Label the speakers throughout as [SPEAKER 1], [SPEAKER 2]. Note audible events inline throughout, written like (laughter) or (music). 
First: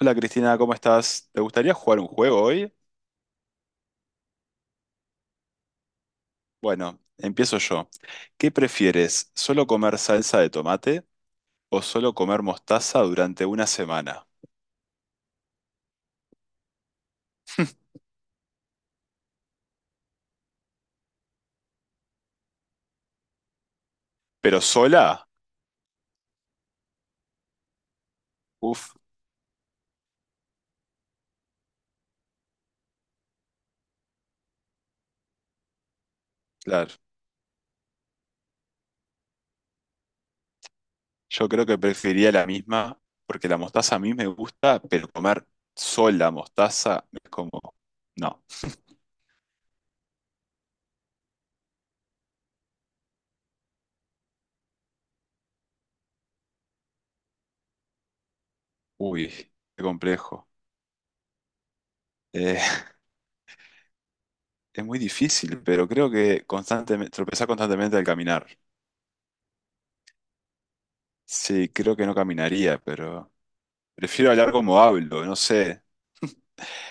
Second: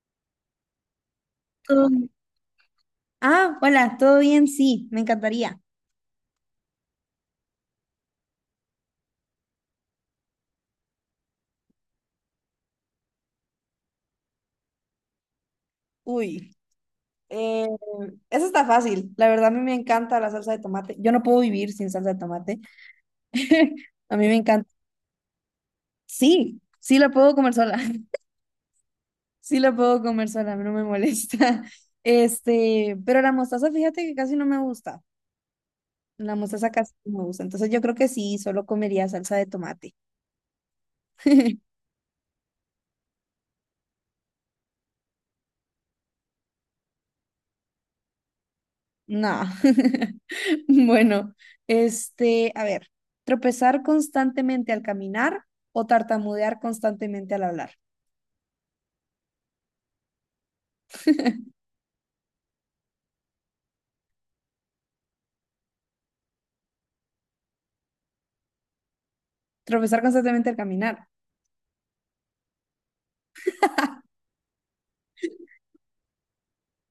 [SPEAKER 1] Hola Cristina, ¿cómo estás? ¿Te gustaría
[SPEAKER 2] Todo
[SPEAKER 1] jugar un
[SPEAKER 2] bien.
[SPEAKER 1] juego hoy?
[SPEAKER 2] Ah, hola, ¿todo bien? Sí, me encantaría.
[SPEAKER 1] Bueno, empiezo yo. ¿Qué prefieres? ¿Solo comer salsa de tomate o solo comer mostaza durante una semana?
[SPEAKER 2] Uy, eh, eso está fácil. La verdad, a mí me encanta la salsa de tomate. Yo no puedo vivir sin salsa de tomate. (laughs) A mí me
[SPEAKER 1] ¿Pero
[SPEAKER 2] encanta.
[SPEAKER 1] sola?
[SPEAKER 2] Sí, sí la puedo comer sola. (laughs)
[SPEAKER 1] Uf,
[SPEAKER 2] Sí la puedo comer sola, no me molesta. (laughs) Este, pero la mostaza, fíjate que casi no me gusta. La mostaza casi
[SPEAKER 1] claro.
[SPEAKER 2] no me gusta. Entonces yo creo que sí, solo comería salsa de tomate.
[SPEAKER 1] Yo
[SPEAKER 2] (laughs)
[SPEAKER 1] creo que preferiría la misma porque la mostaza a mí me gusta, pero comer sola mostaza es como... No.
[SPEAKER 2] No. (laughs) Bueno, este, a ver, tropezar constantemente al caminar o tartamudear constantemente al hablar.
[SPEAKER 1] Uy, qué complejo. Eh, (laughs) es muy difícil, pero creo que constantemente, tropezar constantemente al caminar.
[SPEAKER 2] Tropezar constantemente al caminar.
[SPEAKER 1] Sí, creo que no caminaría, pero... Prefiero hablar como hablo, no sé.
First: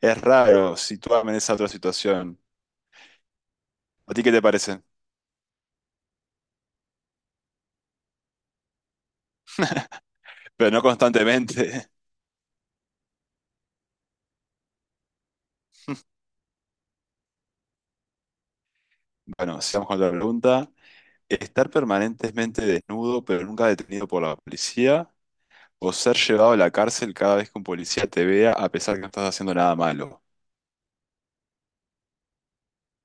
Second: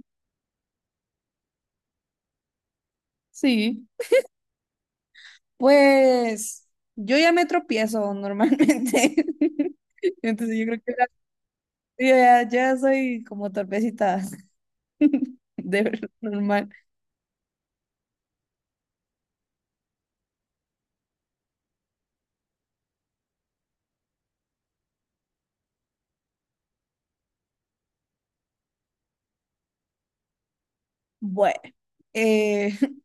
[SPEAKER 1] Es raro situarme en esa otra situación.
[SPEAKER 2] Sí.
[SPEAKER 1] ¿A ti qué te parece?
[SPEAKER 2] Pues yo ya me tropiezo normalmente. (laughs) Entonces yo
[SPEAKER 1] Pero
[SPEAKER 2] creo
[SPEAKER 1] no
[SPEAKER 2] que
[SPEAKER 1] constantemente. (laughs)
[SPEAKER 2] yo ya, ya soy como torpecita (laughs) de verdad, normal.
[SPEAKER 1] Bueno, sigamos con la pregunta. ¿Estar permanentemente desnudo pero nunca detenido por la policía? ¿O ser llevado a la cárcel cada vez que un policía te vea a pesar que no estás haciendo nada malo?
[SPEAKER 2] Bueno, eh, (laughs)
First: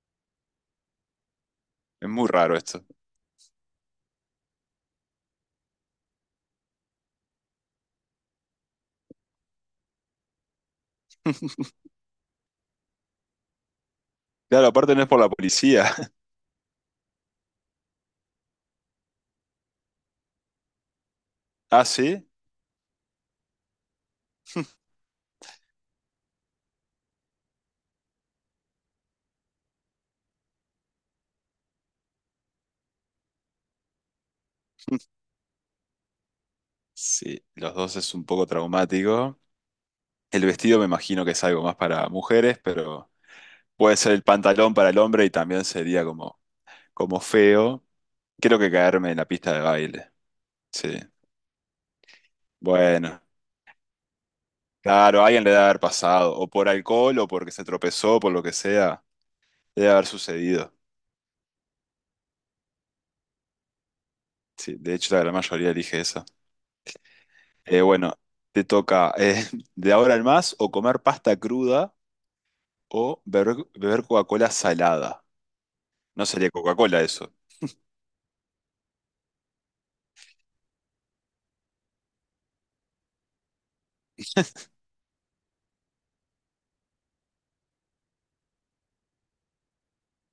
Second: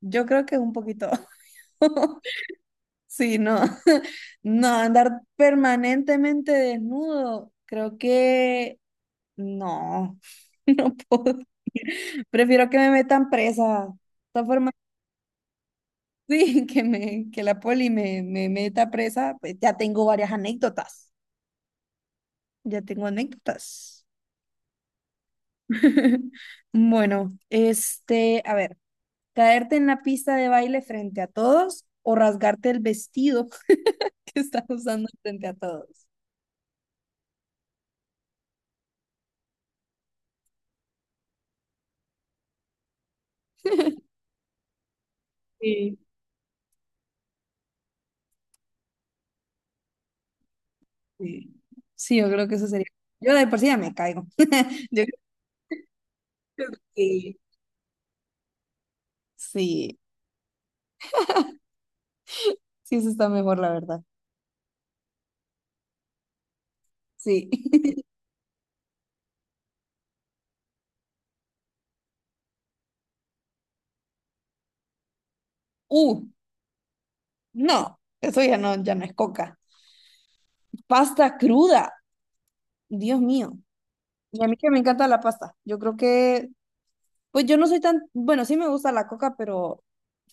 [SPEAKER 2] yo creo que un poquito.
[SPEAKER 1] Es
[SPEAKER 2] (laughs)
[SPEAKER 1] muy raro esto.
[SPEAKER 2] Sí, no, (laughs) no, andar permanentemente desnudo, creo que no, (laughs) no puedo.
[SPEAKER 1] (laughs)
[SPEAKER 2] Prefiero que me metan presa. De todas
[SPEAKER 1] Claro,
[SPEAKER 2] formas,
[SPEAKER 1] aparte no es por la policía.
[SPEAKER 2] (laughs) sí, que la poli me meta presa, pues ya tengo varias anécdotas.
[SPEAKER 1] (laughs) ¿Ah, sí?
[SPEAKER 2] Ya tengo anécdotas. (laughs) Bueno, este, a ver, caerte en la pista de baile frente a todos o rasgarte el vestido (laughs) que estás usando frente a todos.
[SPEAKER 1] Sí, los dos es un poco traumático. El vestido me imagino que es algo más para mujeres, pero puede ser el pantalón para el hombre y también
[SPEAKER 2] Sí.
[SPEAKER 1] sería como, como feo. Quiero que caerme en la pista de baile. Sí.
[SPEAKER 2] Sí, Sí, yo creo que eso sería.
[SPEAKER 1] Bueno,
[SPEAKER 2] Yo de por sí ya me caigo. (laughs) Yo
[SPEAKER 1] claro, a alguien le debe haber pasado, o
[SPEAKER 2] creo
[SPEAKER 1] por
[SPEAKER 2] que
[SPEAKER 1] alcohol, o porque se tropezó, por lo que sea, debe
[SPEAKER 2] sí,
[SPEAKER 1] haber sucedido.
[SPEAKER 2] sí, eso está mejor, la verdad.
[SPEAKER 1] Sí, de hecho, la gran mayoría elige eso.
[SPEAKER 2] Sí.
[SPEAKER 1] Bueno,
[SPEAKER 2] (laughs)
[SPEAKER 1] te toca (laughs) de ahora en más o comer pasta cruda o beber Coca-Cola salada.
[SPEAKER 2] Uh,
[SPEAKER 1] No sería Coca-Cola eso,
[SPEAKER 2] no, eso ya no, ya no es coca. Pasta cruda, Dios mío. Y a mí que me encanta la pasta. Yo creo que, pues yo no soy tan, bueno, sí me gusta la coca, pero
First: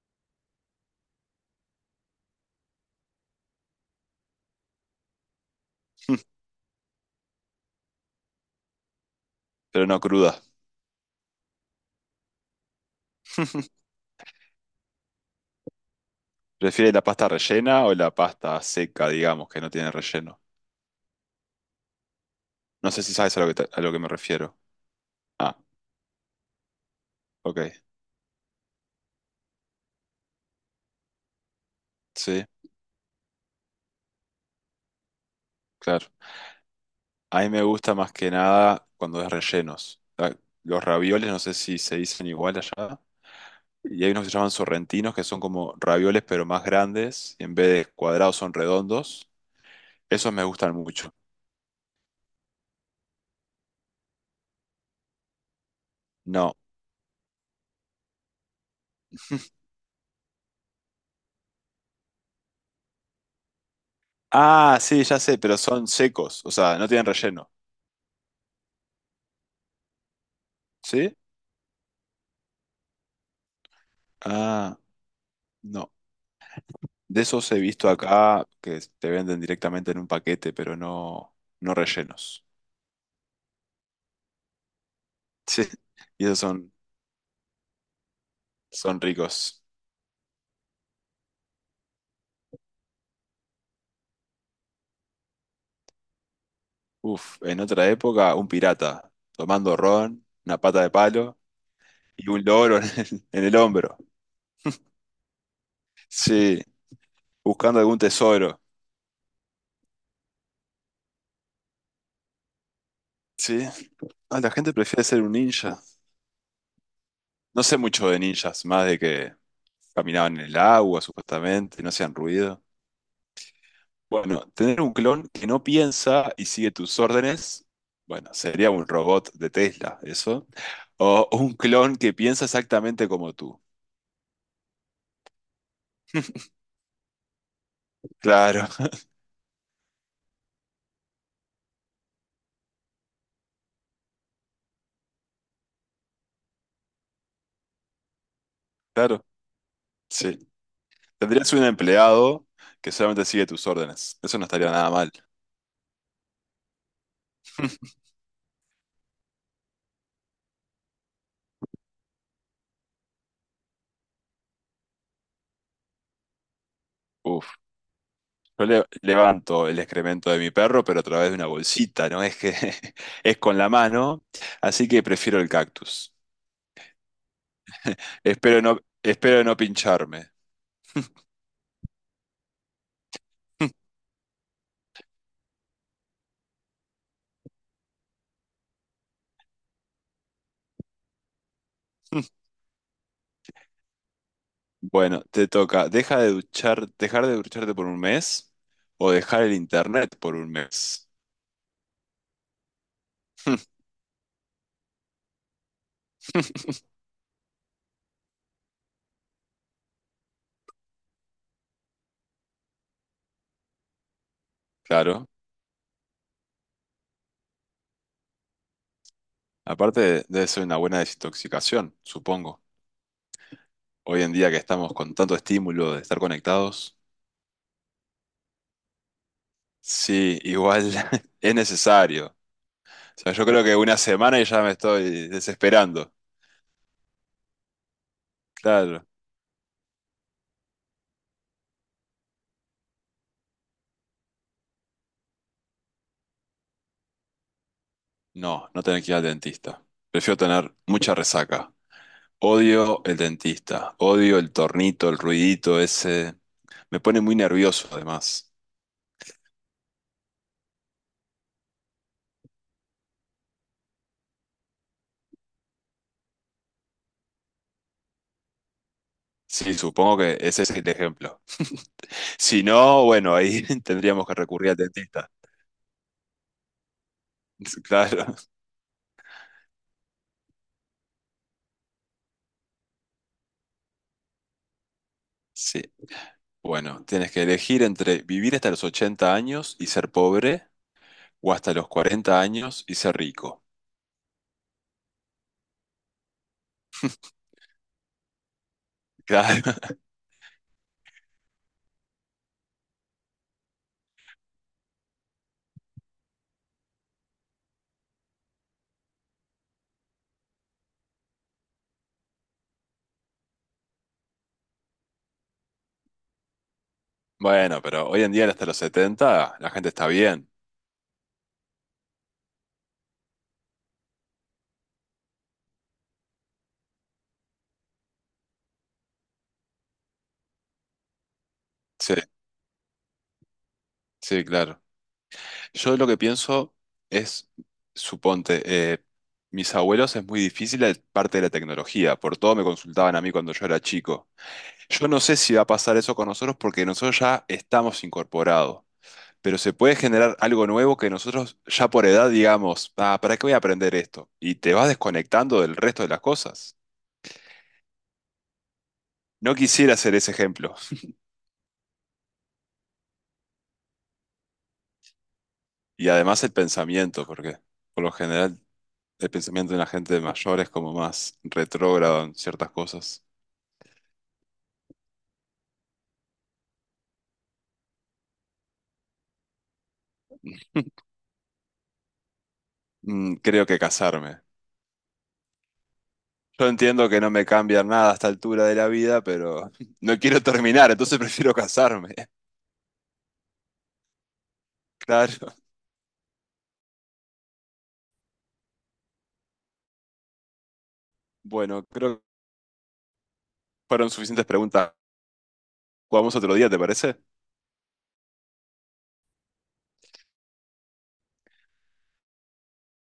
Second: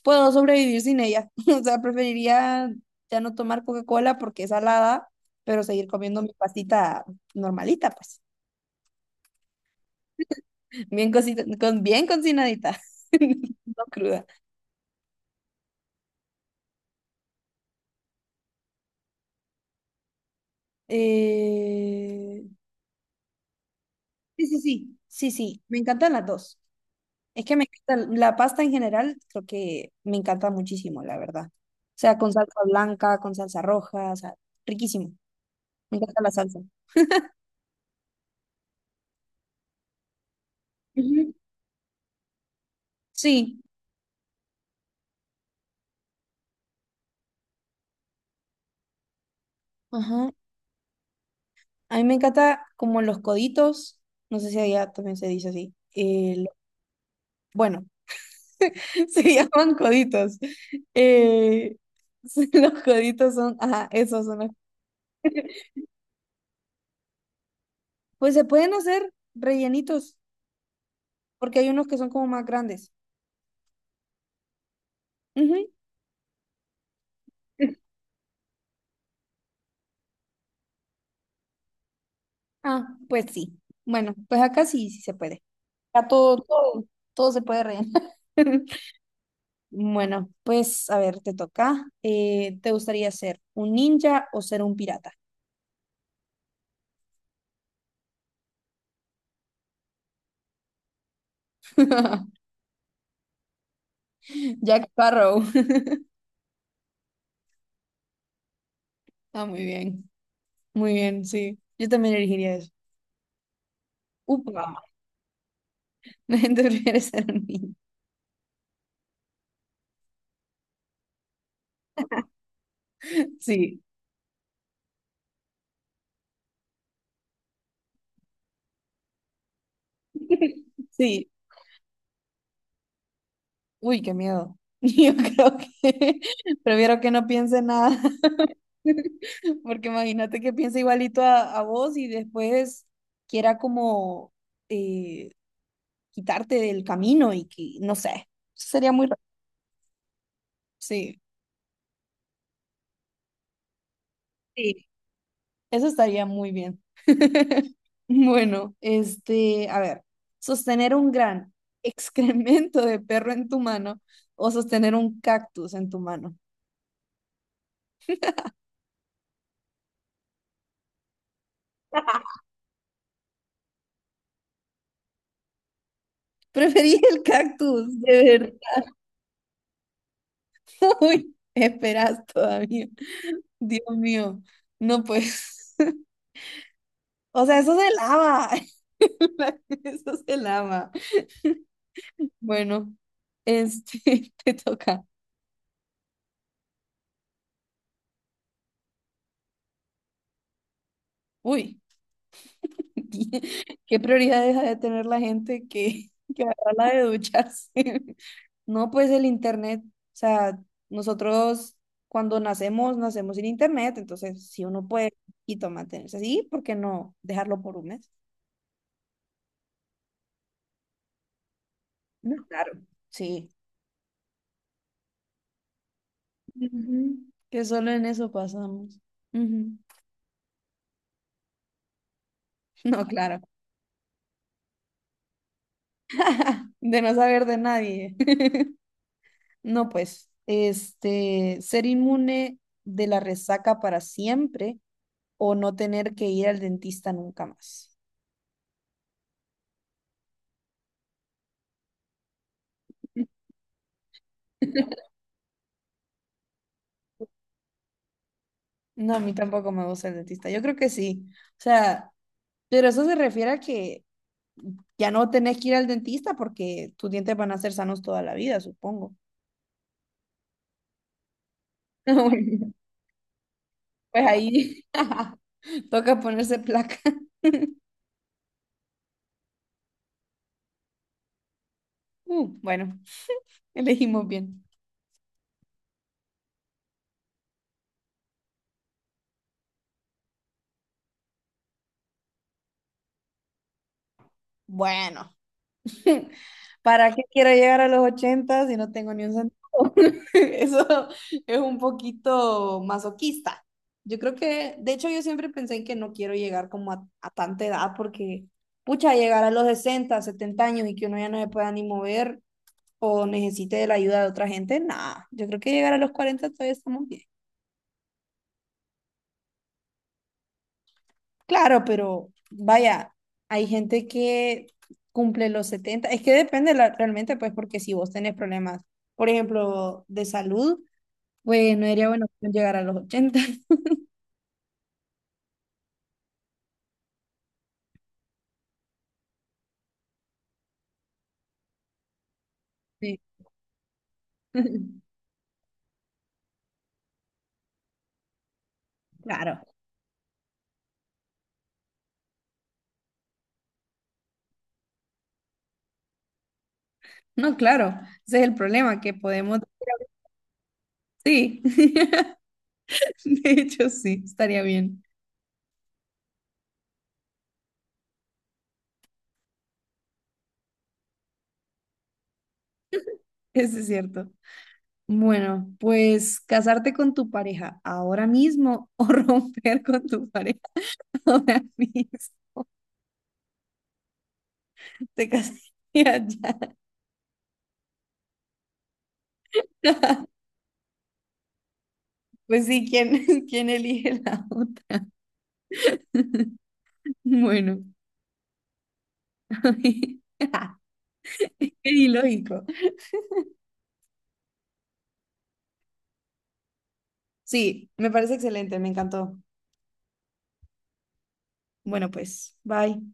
[SPEAKER 2] puedo sobrevivir sin ella. (laughs) O sea, preferiría ya no tomar Coca-Cola porque es salada, pero seguir comiendo mi pastita normalita, pues
[SPEAKER 1] (laughs) pero no cruda.
[SPEAKER 2] bien cosita, con, bien cocinadita, (laughs) no cruda.
[SPEAKER 1] ¿Prefieres la pasta rellena o la pasta seca, digamos, que no tiene relleno?
[SPEAKER 2] Eh,
[SPEAKER 1] No sé si sabes a lo que, a lo que me
[SPEAKER 2] sí,
[SPEAKER 1] refiero.
[SPEAKER 2] sí, sí, sí,
[SPEAKER 1] Ah,
[SPEAKER 2] sí, me encantan las dos. Es que me
[SPEAKER 1] ok.
[SPEAKER 2] encanta la pasta en general, creo que me encanta muchísimo, la verdad. O sea, con
[SPEAKER 1] Sí,
[SPEAKER 2] salsa blanca, con salsa roja, o sea, riquísimo. Me
[SPEAKER 1] claro.
[SPEAKER 2] encanta la salsa.
[SPEAKER 1] A mí me gusta más que nada cuando es rellenos. Ah, los ravioles,
[SPEAKER 2] Ujú.
[SPEAKER 1] no sé si se dicen igual allá.
[SPEAKER 2] Sí,
[SPEAKER 1] Y hay unos que se llaman sorrentinos, que son como ravioles, pero más grandes. Y en vez de cuadrados, son redondos.
[SPEAKER 2] ajá.
[SPEAKER 1] Esos me gustan mucho.
[SPEAKER 2] A mí me encanta como los coditos, no sé si allá también se dice así.
[SPEAKER 1] No.
[SPEAKER 2] Bueno, (laughs) se llaman coditos. Eh, (laughs) los coditos son, ajá, esos son los.
[SPEAKER 1] Ah, sí, ya sé, pero son secos. O sea, no tienen relleno.
[SPEAKER 2] Pues se pueden hacer rellenitos,
[SPEAKER 1] ¿Sí?
[SPEAKER 2] porque hay unos que son como más grandes.
[SPEAKER 1] Ah,
[SPEAKER 2] Ujú.
[SPEAKER 1] no. De esos he visto acá que te venden directamente en un paquete, pero no, no rellenos. (laughs)
[SPEAKER 2] Ah, pues sí. Bueno, pues acá sí, sí se puede.
[SPEAKER 1] Sí.
[SPEAKER 2] Acá
[SPEAKER 1] Y
[SPEAKER 2] todo,
[SPEAKER 1] esos son
[SPEAKER 2] todo, todo se puede rellenar. (laughs)
[SPEAKER 1] son ricos.
[SPEAKER 2] Bueno, pues a ver, te toca. ¿Te gustaría ser un ninja o ser un pirata?
[SPEAKER 1] Uf, en otra época, un pirata tomando ron, una pata de palo y un
[SPEAKER 2] (laughs)
[SPEAKER 1] loro en el hombro.
[SPEAKER 2] Jack Sparrow.
[SPEAKER 1] Sí, buscando algún tesoro.
[SPEAKER 2] Ah, muy bien, sí. Yo también elegiría eso.
[SPEAKER 1] Sí, ah, la
[SPEAKER 2] Upa.
[SPEAKER 1] gente prefiere ser un ninja.
[SPEAKER 2] (laughs) Tú prefieres ser un
[SPEAKER 1] No
[SPEAKER 2] niño.
[SPEAKER 1] sé mucho de ninjas, más de que caminaban en el agua, supuestamente, no hacían ruido.
[SPEAKER 2] Sí,
[SPEAKER 1] Bueno, tener un clon que no piensa y sigue tus órdenes, bueno, sería un robot de Tesla, eso. O
[SPEAKER 2] (laughs) sí.
[SPEAKER 1] un clon que piensa exactamente como tú.
[SPEAKER 2] Uy, qué miedo. (laughs) Yo creo que (laughs) prefiero que no piense nada.
[SPEAKER 1] Claro, (laughs)
[SPEAKER 2] (laughs) Porque imagínate que piense igualito a vos y después quiera como eh, quitarte del camino y que, no sé, sería muy raro.
[SPEAKER 1] claro. Sí.
[SPEAKER 2] Sí.
[SPEAKER 1] Tendrías un empleado que solamente sigue tus órdenes. Eso no estaría
[SPEAKER 2] Sí.
[SPEAKER 1] nada mal.
[SPEAKER 2] Eso estaría muy bien. (laughs)
[SPEAKER 1] (laughs)
[SPEAKER 2] Bueno, este, a ver, sostener un gran (laughs) excremento de perro en tu mano o sostener un cactus en tu mano.
[SPEAKER 1] Uf, yo levanto el excremento de mi perro, pero a través de una bolsita, ¿no?
[SPEAKER 2] (laughs)
[SPEAKER 1] Es que (laughs) es con la mano, así que prefiero el cactus.
[SPEAKER 2] Preferí el cactus, de verdad.
[SPEAKER 1] Espero no pincharme.
[SPEAKER 2] (laughs) Uy, esperas todavía. Dios mío, no pues. (laughs) O sea, eso se lava. (laughs) Eso se lava.
[SPEAKER 1] (laughs)
[SPEAKER 2] Bueno, este, (laughs) te toca.
[SPEAKER 1] Bueno, te toca. Dejar de ducharte por un mes o dejar el internet por un mes.
[SPEAKER 2] Uy. (laughs)
[SPEAKER 1] (laughs)
[SPEAKER 2] ¿Qué prioridades ha de tener la gente que, (laughs) que agarra la de ducharse? (laughs) No, pues el internet, o sea, nosotros cuando nacemos, nacemos sin internet, entonces si uno puede
[SPEAKER 1] Claro.
[SPEAKER 2] y mantenerse así, ¿por qué no dejarlo por un mes?
[SPEAKER 1] Aparte, debe ser una buena desintoxicación,
[SPEAKER 2] No.
[SPEAKER 1] supongo.
[SPEAKER 2] Claro, sí.
[SPEAKER 1] Hoy en día que estamos con tanto estímulo de estar conectados.
[SPEAKER 2] Ujú, que solo en eso pasamos. Ujú.
[SPEAKER 1] Sí, igual (laughs) es necesario. O
[SPEAKER 2] No,
[SPEAKER 1] sea,
[SPEAKER 2] claro.
[SPEAKER 1] yo creo que una semana y ya me estoy desesperando.
[SPEAKER 2] (laughs) De no saber de nadie. (laughs)
[SPEAKER 1] Claro.
[SPEAKER 2] No, pues, este, ser inmune de la resaca para siempre o no tener que ir al dentista nunca más.
[SPEAKER 1] No, no tener que ir al dentista. Prefiero tener mucha resaca. Odio el dentista. Odio el
[SPEAKER 2] (laughs)
[SPEAKER 1] tornito, el ruidito ese. Me pone muy nervioso además.
[SPEAKER 2] No, a mí tampoco me gusta el dentista. Yo creo que sí. O sea, pero eso se refiere a que ya no tenés que ir al dentista porque tus dientes van a ser sanos toda la vida, supongo.
[SPEAKER 1] Sí, supongo que ese es el ejemplo.
[SPEAKER 2] (laughs)
[SPEAKER 1] Si
[SPEAKER 2] Bueno,
[SPEAKER 1] no, bueno, ahí (laughs)
[SPEAKER 2] pues
[SPEAKER 1] tendríamos que recurrir al
[SPEAKER 2] ahí
[SPEAKER 1] dentista.
[SPEAKER 2] (laughs) toca ponerse placa. (laughs)
[SPEAKER 1] (laughs) Claro.
[SPEAKER 2] Bueno, elegimos bien.
[SPEAKER 1] Sí. Bueno, tienes que elegir entre vivir hasta los 80 años y ser pobre o hasta los 40 años y ser rico.
[SPEAKER 2] Bueno, (laughs) ¿para qué quiero llegar a los 80 si no tengo ni un
[SPEAKER 1] Claro.
[SPEAKER 2] centavo?
[SPEAKER 1] (laughs)
[SPEAKER 2] (laughs) Eso es un poquito masoquista. Yo creo que, de hecho, yo siempre pensé en que no quiero llegar como a tanta edad porque, pucha, llegar a los 60, 70 años y que uno ya no se pueda ni mover o necesite de la ayuda de otra gente, nada. Yo creo que llegar a los 40 todavía estamos bien.
[SPEAKER 1] Bueno, pero hoy en día hasta los 70, la gente está bien.
[SPEAKER 2] Claro, pero vaya, hay gente que cumple los 70. Es que depende realmente, pues, porque si vos tenés problemas, por ejemplo, de salud, pues no sería
[SPEAKER 1] Sí,
[SPEAKER 2] bueno llegar a los 80. (laughs)
[SPEAKER 1] sí, claro. Yo lo que pienso es, suponte, eh, mis abuelos es muy difícil la parte de la tecnología, por todo me consultaban
[SPEAKER 2] Sí.
[SPEAKER 1] a mí cuando yo era chico. Yo no
[SPEAKER 2] (laughs)
[SPEAKER 1] sé si va a pasar eso con nosotros porque nosotros ya estamos incorporados, pero
[SPEAKER 2] Claro.
[SPEAKER 1] se puede generar algo nuevo que nosotros ya por edad digamos, ah, ¿para qué voy a aprender esto? Y te vas desconectando del resto de las cosas.
[SPEAKER 2] No, claro. Ese es el problema, que
[SPEAKER 1] No
[SPEAKER 2] podemos...
[SPEAKER 1] quisiera hacer ese ejemplo.
[SPEAKER 2] Sí. (laughs) De hecho, sí, estaría bien.
[SPEAKER 1] Y además el pensamiento, porque por lo general el pensamiento de la gente mayor es como más retrógrado en ciertas cosas.
[SPEAKER 2] Eso es cierto. Bueno, pues casarte con tu pareja ahora mismo o (laughs) romper con tu pareja ahora mismo.
[SPEAKER 1] Creo que casarme.
[SPEAKER 2] Te casarías
[SPEAKER 1] Yo
[SPEAKER 2] ya.
[SPEAKER 1] entiendo que no me cambia nada a esta altura de la vida, pero (laughs) no
[SPEAKER 2] (laughs)
[SPEAKER 1] quiero terminar, entonces prefiero casarme. (laughs)
[SPEAKER 2] Pues sí, ¿quién, (laughs) quién elige la otra?
[SPEAKER 1] Claro.
[SPEAKER 2] (laughs) Bueno, (laughs) qué
[SPEAKER 1] Bueno, creo que
[SPEAKER 2] ilógico.
[SPEAKER 1] fueron suficientes preguntas. Jugamos otro día, ¿te parece?
[SPEAKER 2] Sí, me parece excelente, me encantó. Bueno, pues, bye.